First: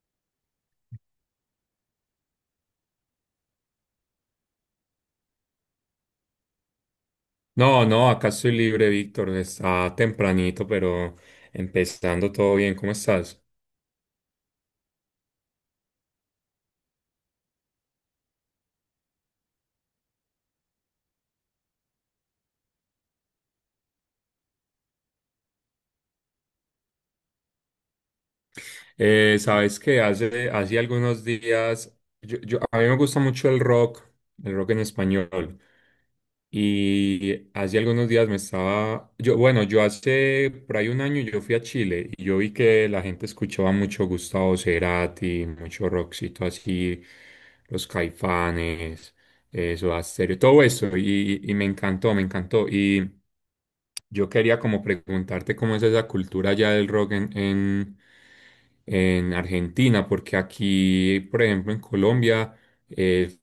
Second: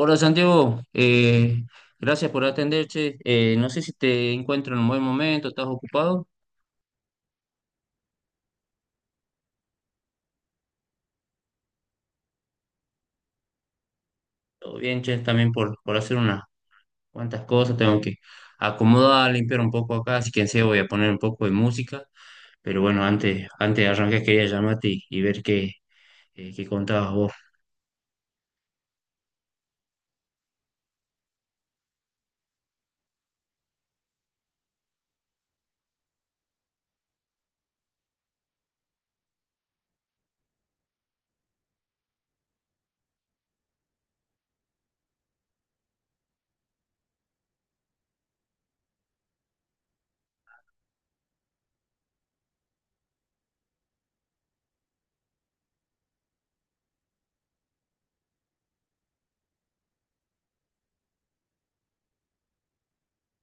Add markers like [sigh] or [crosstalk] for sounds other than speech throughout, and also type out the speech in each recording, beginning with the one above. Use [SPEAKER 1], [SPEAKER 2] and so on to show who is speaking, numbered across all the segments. [SPEAKER 1] Hola Santiago, gracias por atender, che. No sé si te encuentro en un buen momento, ¿estás ocupado?
[SPEAKER 2] No, no, acá estoy libre, Víctor. Está tempranito, pero empezando todo bien. ¿Cómo estás?
[SPEAKER 1] Todo bien, che, también por hacer unas cuantas cosas, tengo que acomodar, limpiar un poco acá, así que en serio voy a poner un poco de música, pero bueno, antes de arrancar quería llamarte y ver qué contabas vos.
[SPEAKER 2] Sabes que hace algunos días, a mí me gusta mucho el rock en español. Y hace algunos días me estaba, yo, bueno, yo hace por ahí un año yo fui a Chile y yo vi que la gente escuchaba mucho Gustavo Cerati, mucho rockcito así, los Caifanes, eso, Soda Stereo, todo eso y me encantó, me encantó. Y yo quería como preguntarte cómo es esa cultura ya del rock en Argentina, porque aquí, por ejemplo, en Colombia eh,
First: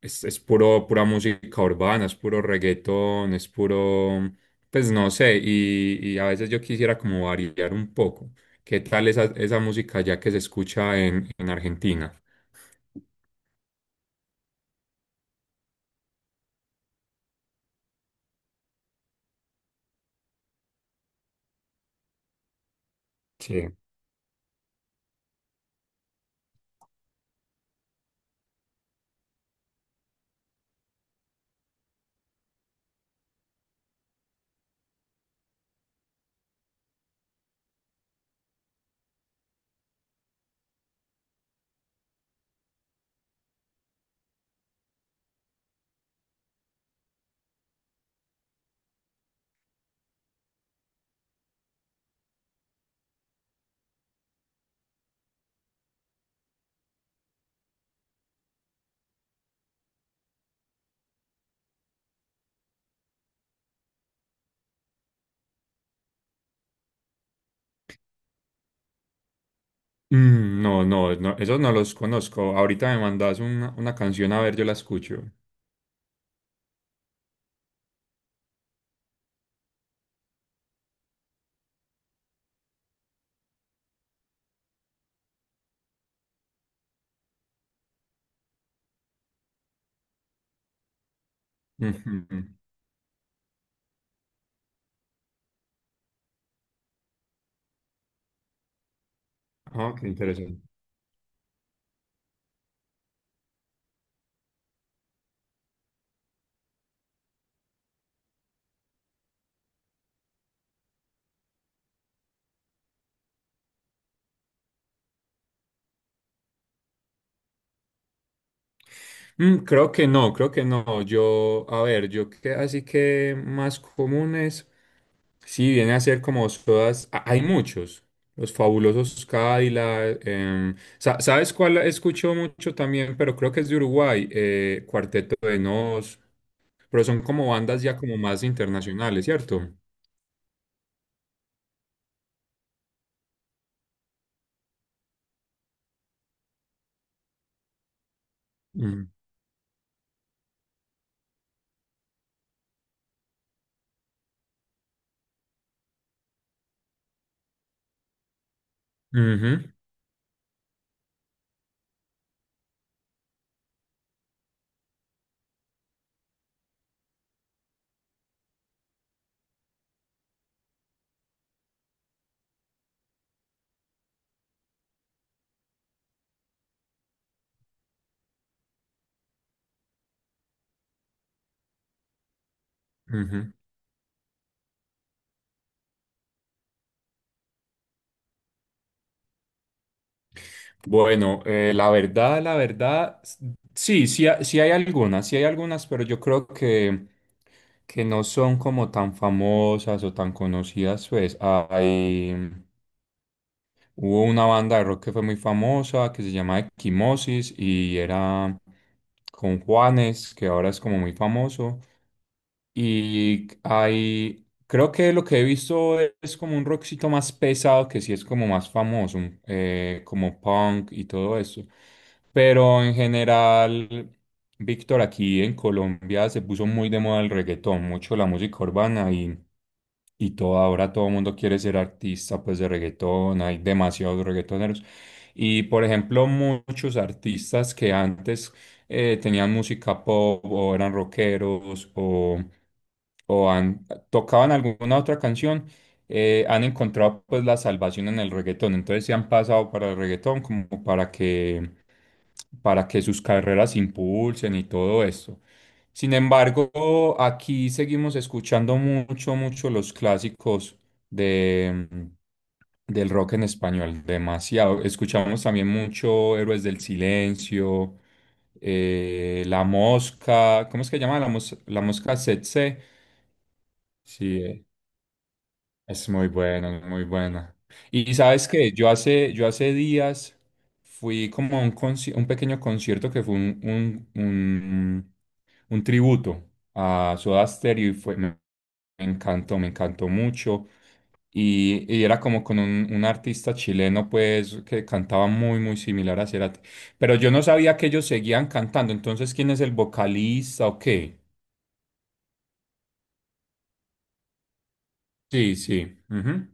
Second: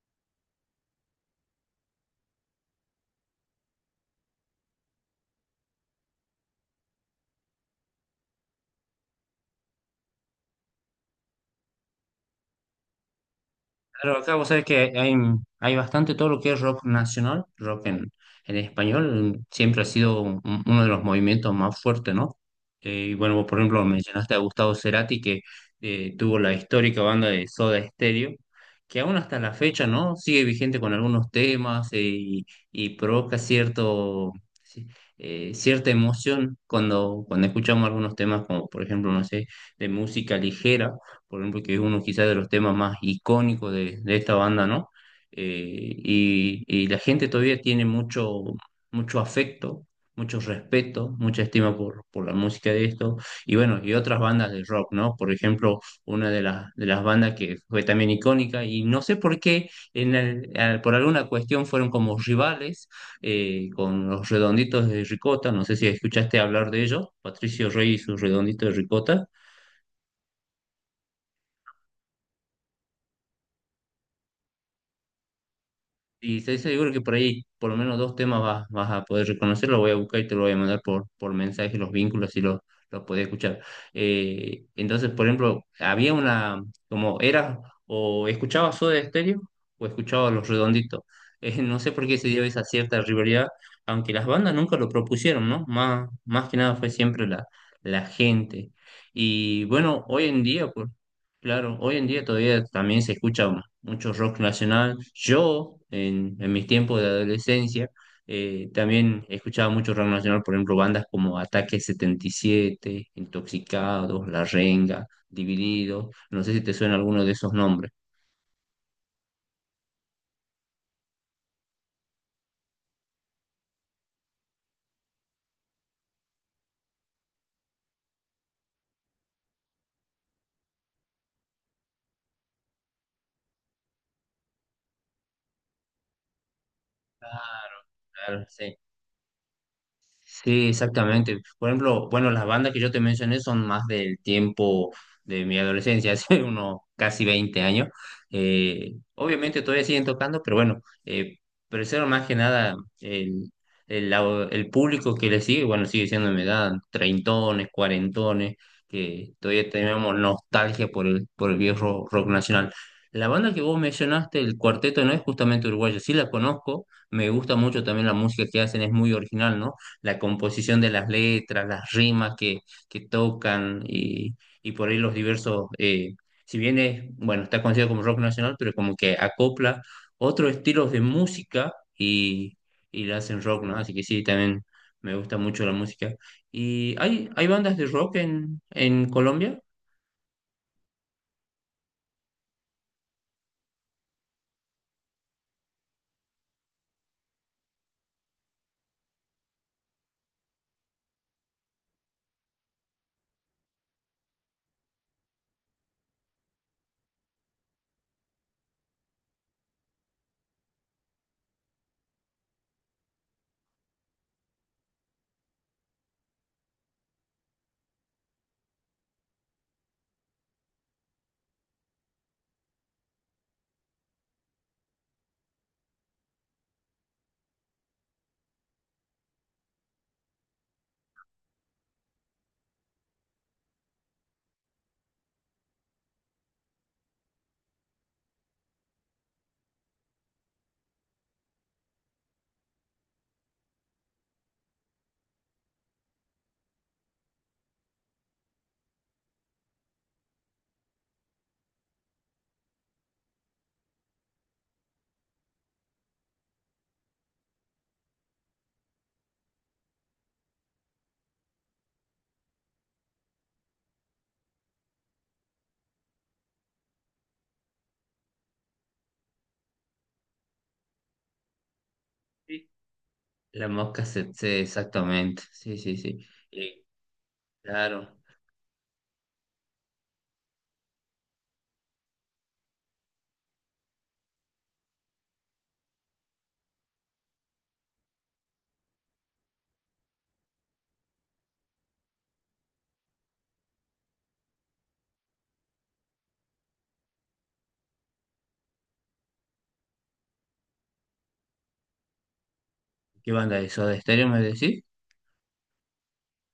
[SPEAKER 2] es puro, pura música urbana, es puro reggaetón, es puro, pues no sé, y a veces yo quisiera como variar un poco. ¿Qué tal esa, esa música ya que se escucha en Argentina?
[SPEAKER 1] Claro, acá vos sabés que hay bastante todo lo que es rock nacional, rock en español, siempre ha sido un- uno de los movimientos más fuertes, ¿no? Y bueno, vos, por
[SPEAKER 2] Sí.
[SPEAKER 1] ejemplo, mencionaste a Gustavo Cerati, que tuvo la histórica banda de Soda Stereo, que aún hasta la fecha, ¿no? Sigue vigente con algunos temas y provoca sí, cierta emoción cuando escuchamos algunos temas, como por ejemplo, no sé, de música ligera por ejemplo, que es uno quizás de los temas más icónicos de esta banda, ¿no? Y la gente todavía tiene mucho, mucho afecto, mucho respeto, mucha estima por la música de esto, y bueno, y otras bandas de rock, ¿no? Por ejemplo, una de de las bandas que fue también icónica, y no sé por qué, por alguna cuestión fueron como rivales con los redonditos de ricota, no sé si escuchaste hablar de ellos, Patricio Rey y sus redonditos de ricota.
[SPEAKER 2] Mm, no, no, no, esos no los conozco. Ahorita me mandas una canción a ver, yo la escucho.
[SPEAKER 1] Y estoy seguro que por ahí por lo menos dos temas vas a poder reconocer, lo voy a buscar y te lo voy a mandar por mensaje, los vínculos, si los, los podés escuchar. Entonces, por ejemplo, había una, como era, o escuchaba Soda Stereo o escuchaba Los Redonditos. [laughs] No sé por qué
[SPEAKER 2] Ujú.
[SPEAKER 1] se dio esa cierta rivalidad, aunque las bandas nunca lo propusieron, ¿no? Más que nada fue siempre la gente. Y
[SPEAKER 2] Ah,
[SPEAKER 1] bueno,
[SPEAKER 2] qué
[SPEAKER 1] hoy en
[SPEAKER 2] interesante.
[SPEAKER 1] día, pues, claro, hoy en día todavía también se escucha mucho rock nacional. Yo, en mis tiempos de adolescencia, también escuchaba mucho rock nacional, por ejemplo, bandas como Ataque 77, Intoxicados, La Renga, Divididos. No sé si te suena alguno de esos nombres.
[SPEAKER 2] Mm, creo que no, creo que no. Yo, a ver, yo que así que más comunes. Sí, viene a ser como todas, a- hay muchos, los fabulosos Cadillac, sa- ¿sabes cuál escucho mucho también? Pero creo que es de Uruguay, Cuarteto de Nos, pero son como bandas ya como más
[SPEAKER 1] Claro, sí.
[SPEAKER 2] internacionales, ¿cierto?
[SPEAKER 1] Sí, exactamente. Por ejemplo, bueno, las bandas que yo te mencioné son más del tiempo de mi adolescencia, [laughs] hace unos casi 20 años.
[SPEAKER 2] Mm,
[SPEAKER 1] Obviamente todavía siguen tocando, pero bueno, pero eso era más que nada el, el público que le sigue, bueno, sigue siendo de mi edad, treintones, cuarentones, que
[SPEAKER 2] ujú,
[SPEAKER 1] todavía tenemos nostalgia por el viejo rock nacional. La banda que vos mencionaste, el Cuarteto, no es justamente uruguayo, sí la conozco, me gusta mucho también la música que hacen, es muy original, ¿no? La composición de las letras, las rimas que tocan y por ahí los diversos, si bien es, bueno, está considerado como rock nacional, pero como que acopla otros estilos de música y, y le hacen
[SPEAKER 2] ujú.
[SPEAKER 1] rock, ¿no? Así que sí, también me gusta mucho la música. ¿Y hay bandas de rock en Colombia?
[SPEAKER 2] Bueno, la verdad, s- sí, sí, ha- sí hay algunas, pero yo creo que no son como tan famosas o tan conocidas, pues hay... Hubo una banda de rock que fue muy famosa que se llama Equimosis y era con Juanes, que ahora es como muy famoso. Y hay, creo que lo que he visto es como un rockcito más pesado, que sí es como más famoso, mm, como punk y todo eso. Pero en general, Víctor, aquí en Colombia se puso muy de moda el reggaetón, mucho la música urbana y todo, ahora todo el mundo quiere ser artista pues de reggaetón, hay demasiados reggaetoneros. Y por ejemplo, muchos artistas que antes tenían música pop o eran rockeros o han- tocaban alguna otra canción, han encontrado pues la salvación en el reggaetón. Entonces se han pasado para el reggaetón como para que sus carreras se impulsen y todo esto. Sin embargo, aquí seguimos escuchando mucho, mucho los clásicos de, mm, del rock en español, demasiado. Escuchamos también mucho Héroes del Silencio, La Mosca, ¿cómo es que llama? La, mos- la Mosca
[SPEAKER 1] Sí.
[SPEAKER 2] Tsetse.
[SPEAKER 1] La Mosca
[SPEAKER 2] Sí,
[SPEAKER 1] exactamente, sí, sí,
[SPEAKER 2] es
[SPEAKER 1] sí.
[SPEAKER 2] muy bueno,
[SPEAKER 1] Eh,
[SPEAKER 2] muy buena. Y
[SPEAKER 1] claro.
[SPEAKER 2] sabes que yo hace días fui como a un, conci- un pequeño concierto que fue un tributo a Soda Stereo y fue, me, me encantó mucho. Y era como con un artista chileno, pues, que cantaba muy, muy similar a Cerati. Pero yo no sabía que ellos seguían cantando. Entonces, ¿quién es el vocalista o qué?
[SPEAKER 1] ¿Qué banda es? ¿Soda Stereo me decís?
[SPEAKER 2] Sí, sí. Ujú.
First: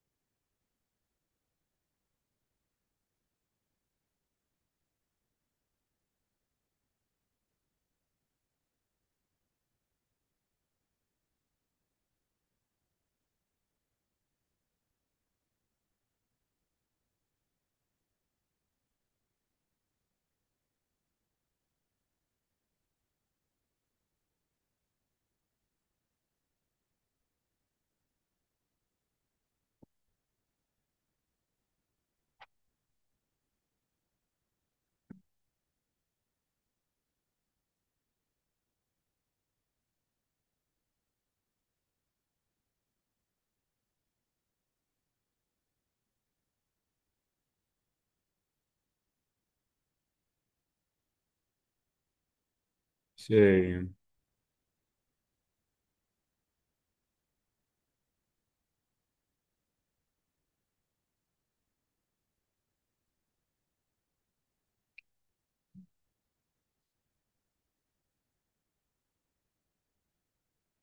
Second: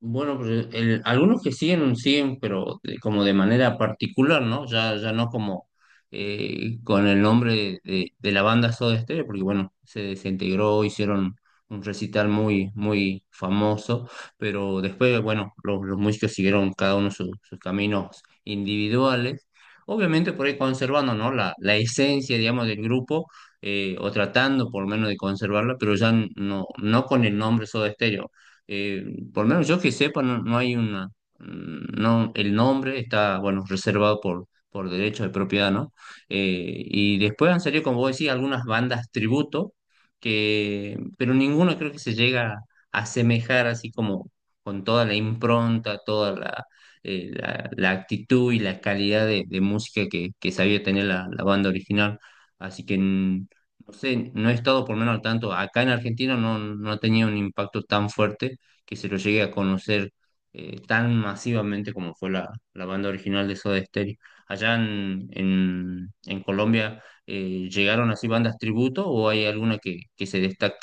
[SPEAKER 1] Bueno, pues algunos que siguen, siguen, pero como de manera particular, ¿no? Ya no como con el nombre de la banda Soda Stereo, porque bueno, se desintegró, hicieron un recital muy, muy famoso, pero después, bueno, los músicos siguieron cada uno sus caminos individuales, obviamente por ahí conservando, ¿no? La esencia, digamos, del grupo, o tratando por lo menos de conservarla, pero ya no, no con el nombre Soda Stereo. eh, por lo menos yo que sepa, no, no hay una, mm, no, el nombre está, bueno, reservado por derecho de propiedad, ¿no? Y después han salido, como vos decís, algunas bandas tributo, que, pero ninguno creo que se llega a asemejar así como con toda la impronta, la actitud y la calidad de música que sabía tener la banda original. Así que... mm, no
[SPEAKER 2] Sí.
[SPEAKER 1] sé, no he estado por lo menos al tanto. Acá en Argentina no, no ha tenido un impacto tan fuerte que se lo llegue a conocer tan masivamente como fue la banda original de Soda Stereo. ¿Allá en Colombia llegaron así bandas tributo o hay alguna que se destaque?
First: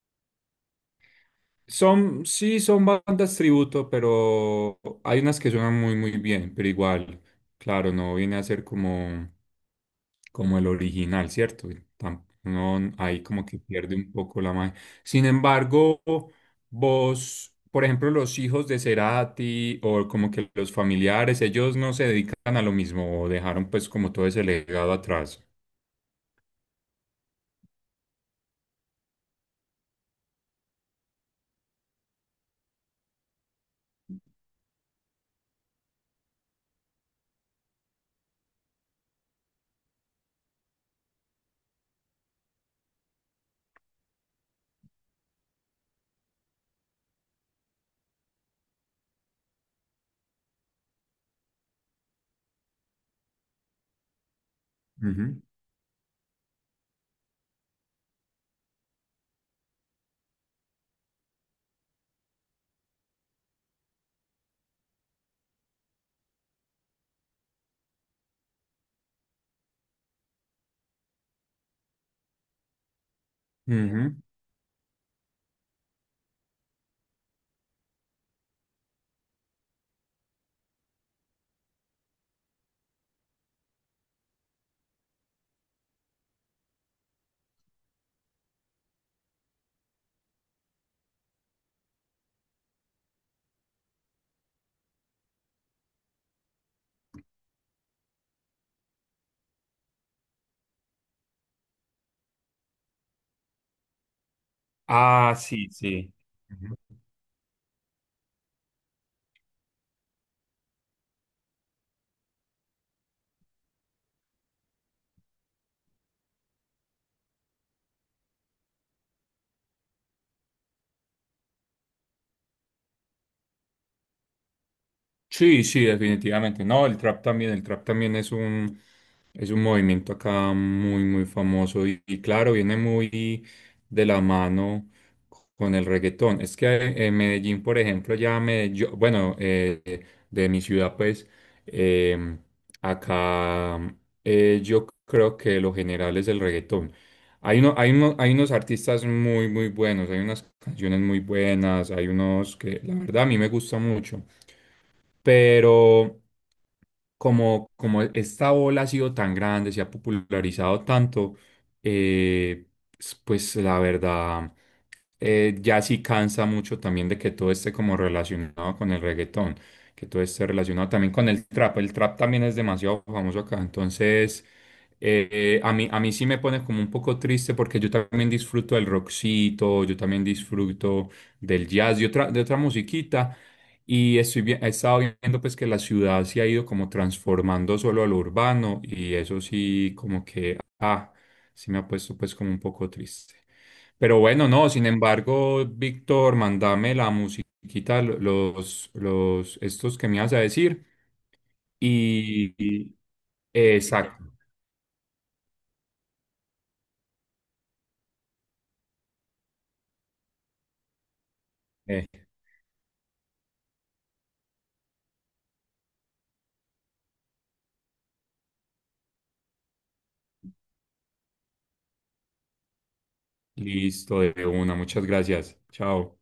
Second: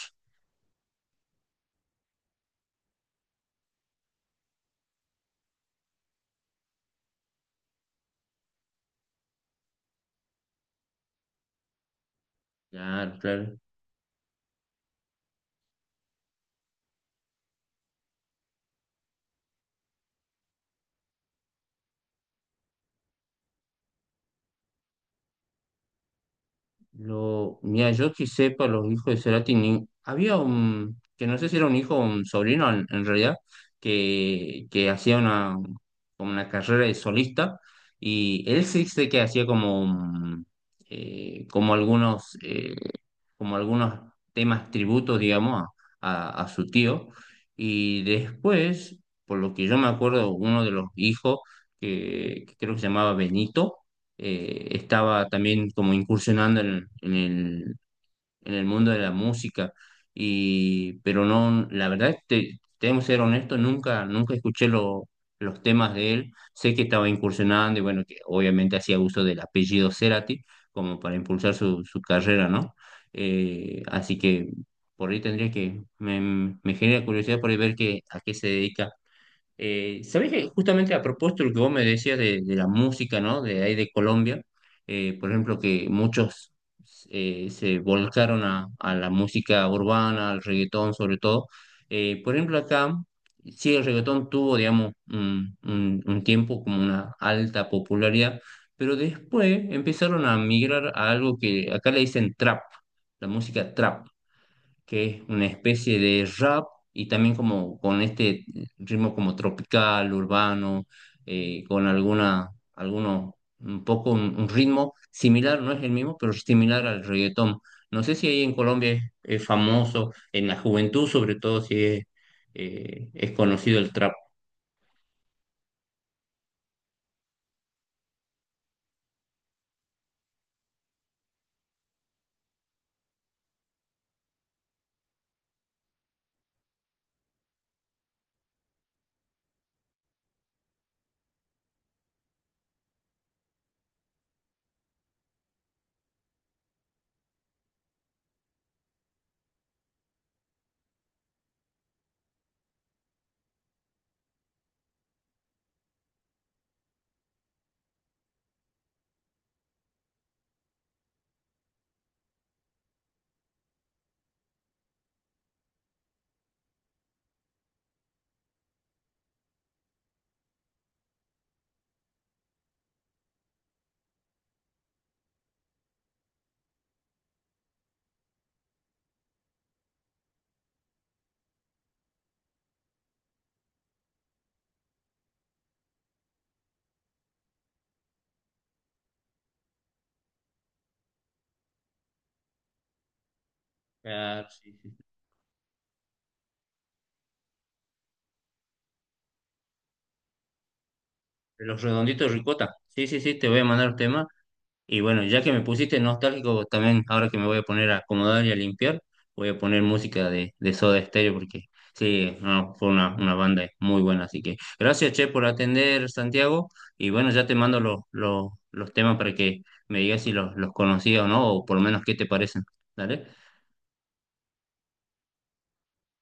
[SPEAKER 2] Son, sí, son bandas tributo, pero hay unas que suenan muy, muy bien, pero igual, claro, no viene a ser como, como el original, ¿cierto? Tam- No,
[SPEAKER 1] Claro,
[SPEAKER 2] ahí como
[SPEAKER 1] claro.
[SPEAKER 2] que pierde un poco la magia. Sin embargo, vos, por ejemplo, los hijos de Cerati o como que los familiares, ellos no se dedican a lo mismo o dejaron pues como todo ese legado atrás.
[SPEAKER 1] Lo, mira, yo que sepa, los hijos de Cerati, había un, que no sé si era un hijo o un sobrino en realidad, que hacía una, como una carrera de solista, y él sí sé que hacía como, un, eh, como algunos, eh, como algunos temas tributos, digamos, a, a su tío, y después, por lo que yo me acuerdo, uno de los hijos, que creo que se llamaba Benito, estaba
[SPEAKER 2] Ujú,
[SPEAKER 1] también como incursionando en el mundo de la música, y, pero no, la verdad, es que tenemos que ser honestos, nunca escuché los temas de él, sé que estaba incursionando y bueno, que obviamente hacía uso del apellido Cerati como para impulsar su carrera, ¿no? Así
[SPEAKER 2] ujú.
[SPEAKER 1] que por ahí tendría que, me genera curiosidad por ahí ver que, a qué se dedica. ¿Sabés que justamente a propósito de lo que vos me decías de la música, ¿no? De ahí de Colombia, por ejemplo, que muchos se volcaron a la música urbana, al reggaetón sobre todo. Por ejemplo, acá, sí, el reggaetón tuvo, digamos, un tiempo como una alta popularidad, pero después empezaron a migrar a algo que acá le dicen trap, la música trap, que es
[SPEAKER 2] Ah,
[SPEAKER 1] una
[SPEAKER 2] sí,
[SPEAKER 1] especie
[SPEAKER 2] sí.
[SPEAKER 1] de rap y también como con este ritmo como tropical, urbano, con alguna, alguno, un poco un ritmo similar, no es el mismo, pero similar al reggaetón. No sé si ahí en Colombia es famoso, en la juventud sobre todo si es, es conocido el trap.
[SPEAKER 2] Sí, sí, definitivamente. No, el trap también es un movimiento acá muy, muy famoso y claro, viene muy de la mano con el reggaetón. Es que en Medellín, por ejemplo, ya me, yo- bueno, de mi ciudad, pues, eh, acá yo creo que lo general es el reggaetón. Hay uno, hay uno- hay unos artistas muy, muy buenos, hay unas canciones muy buenas, hay unos que la verdad a mí me gusta mucho pero como, como esta ola ha sido tan grande, se ha popularizado tanto, eh, s- pues la verdad, ya sí cansa mucho también de que todo esté como relacionado con el reggaetón, que todo esté relacionado también con el trap. El trap también es demasiado famoso acá, entonces a mí sí me pone como un poco triste porque yo también disfruto del rockcito, yo también disfruto del jazz y otra, de otra musiquita. Y estoy bien, he estado viendo pues que la ciudad se ha ido como transformando solo a lo urbano y eso sí como que, ah, sí me ha puesto pues como un poco triste. Pero
[SPEAKER 1] Ah,
[SPEAKER 2] bueno, no,
[SPEAKER 1] sí,
[SPEAKER 2] sin
[SPEAKER 1] sí.
[SPEAKER 2] embargo, Víctor, mandame la musiquita, lo- los, estos que me ibas a decir
[SPEAKER 1] Los redonditos de
[SPEAKER 2] y,
[SPEAKER 1] ricota.
[SPEAKER 2] y-
[SPEAKER 1] Sí, sí, sí, te voy a mandar un
[SPEAKER 2] exacto,
[SPEAKER 1] tema. Y bueno, ya que me pusiste nostálgico, también ahora que me voy a poner a acomodar y a limpiar, voy a poner música de Soda Stereo porque
[SPEAKER 2] eh,
[SPEAKER 1] sí, no, fue una banda muy buena. Así que gracias, Che, por atender, Santiago. Y bueno, ya te mando los temas para que me digas si los, los conocías o no, o por lo menos qué te parecen. ¿Dale?
[SPEAKER 2] listo, de una, muchas gracias, chao.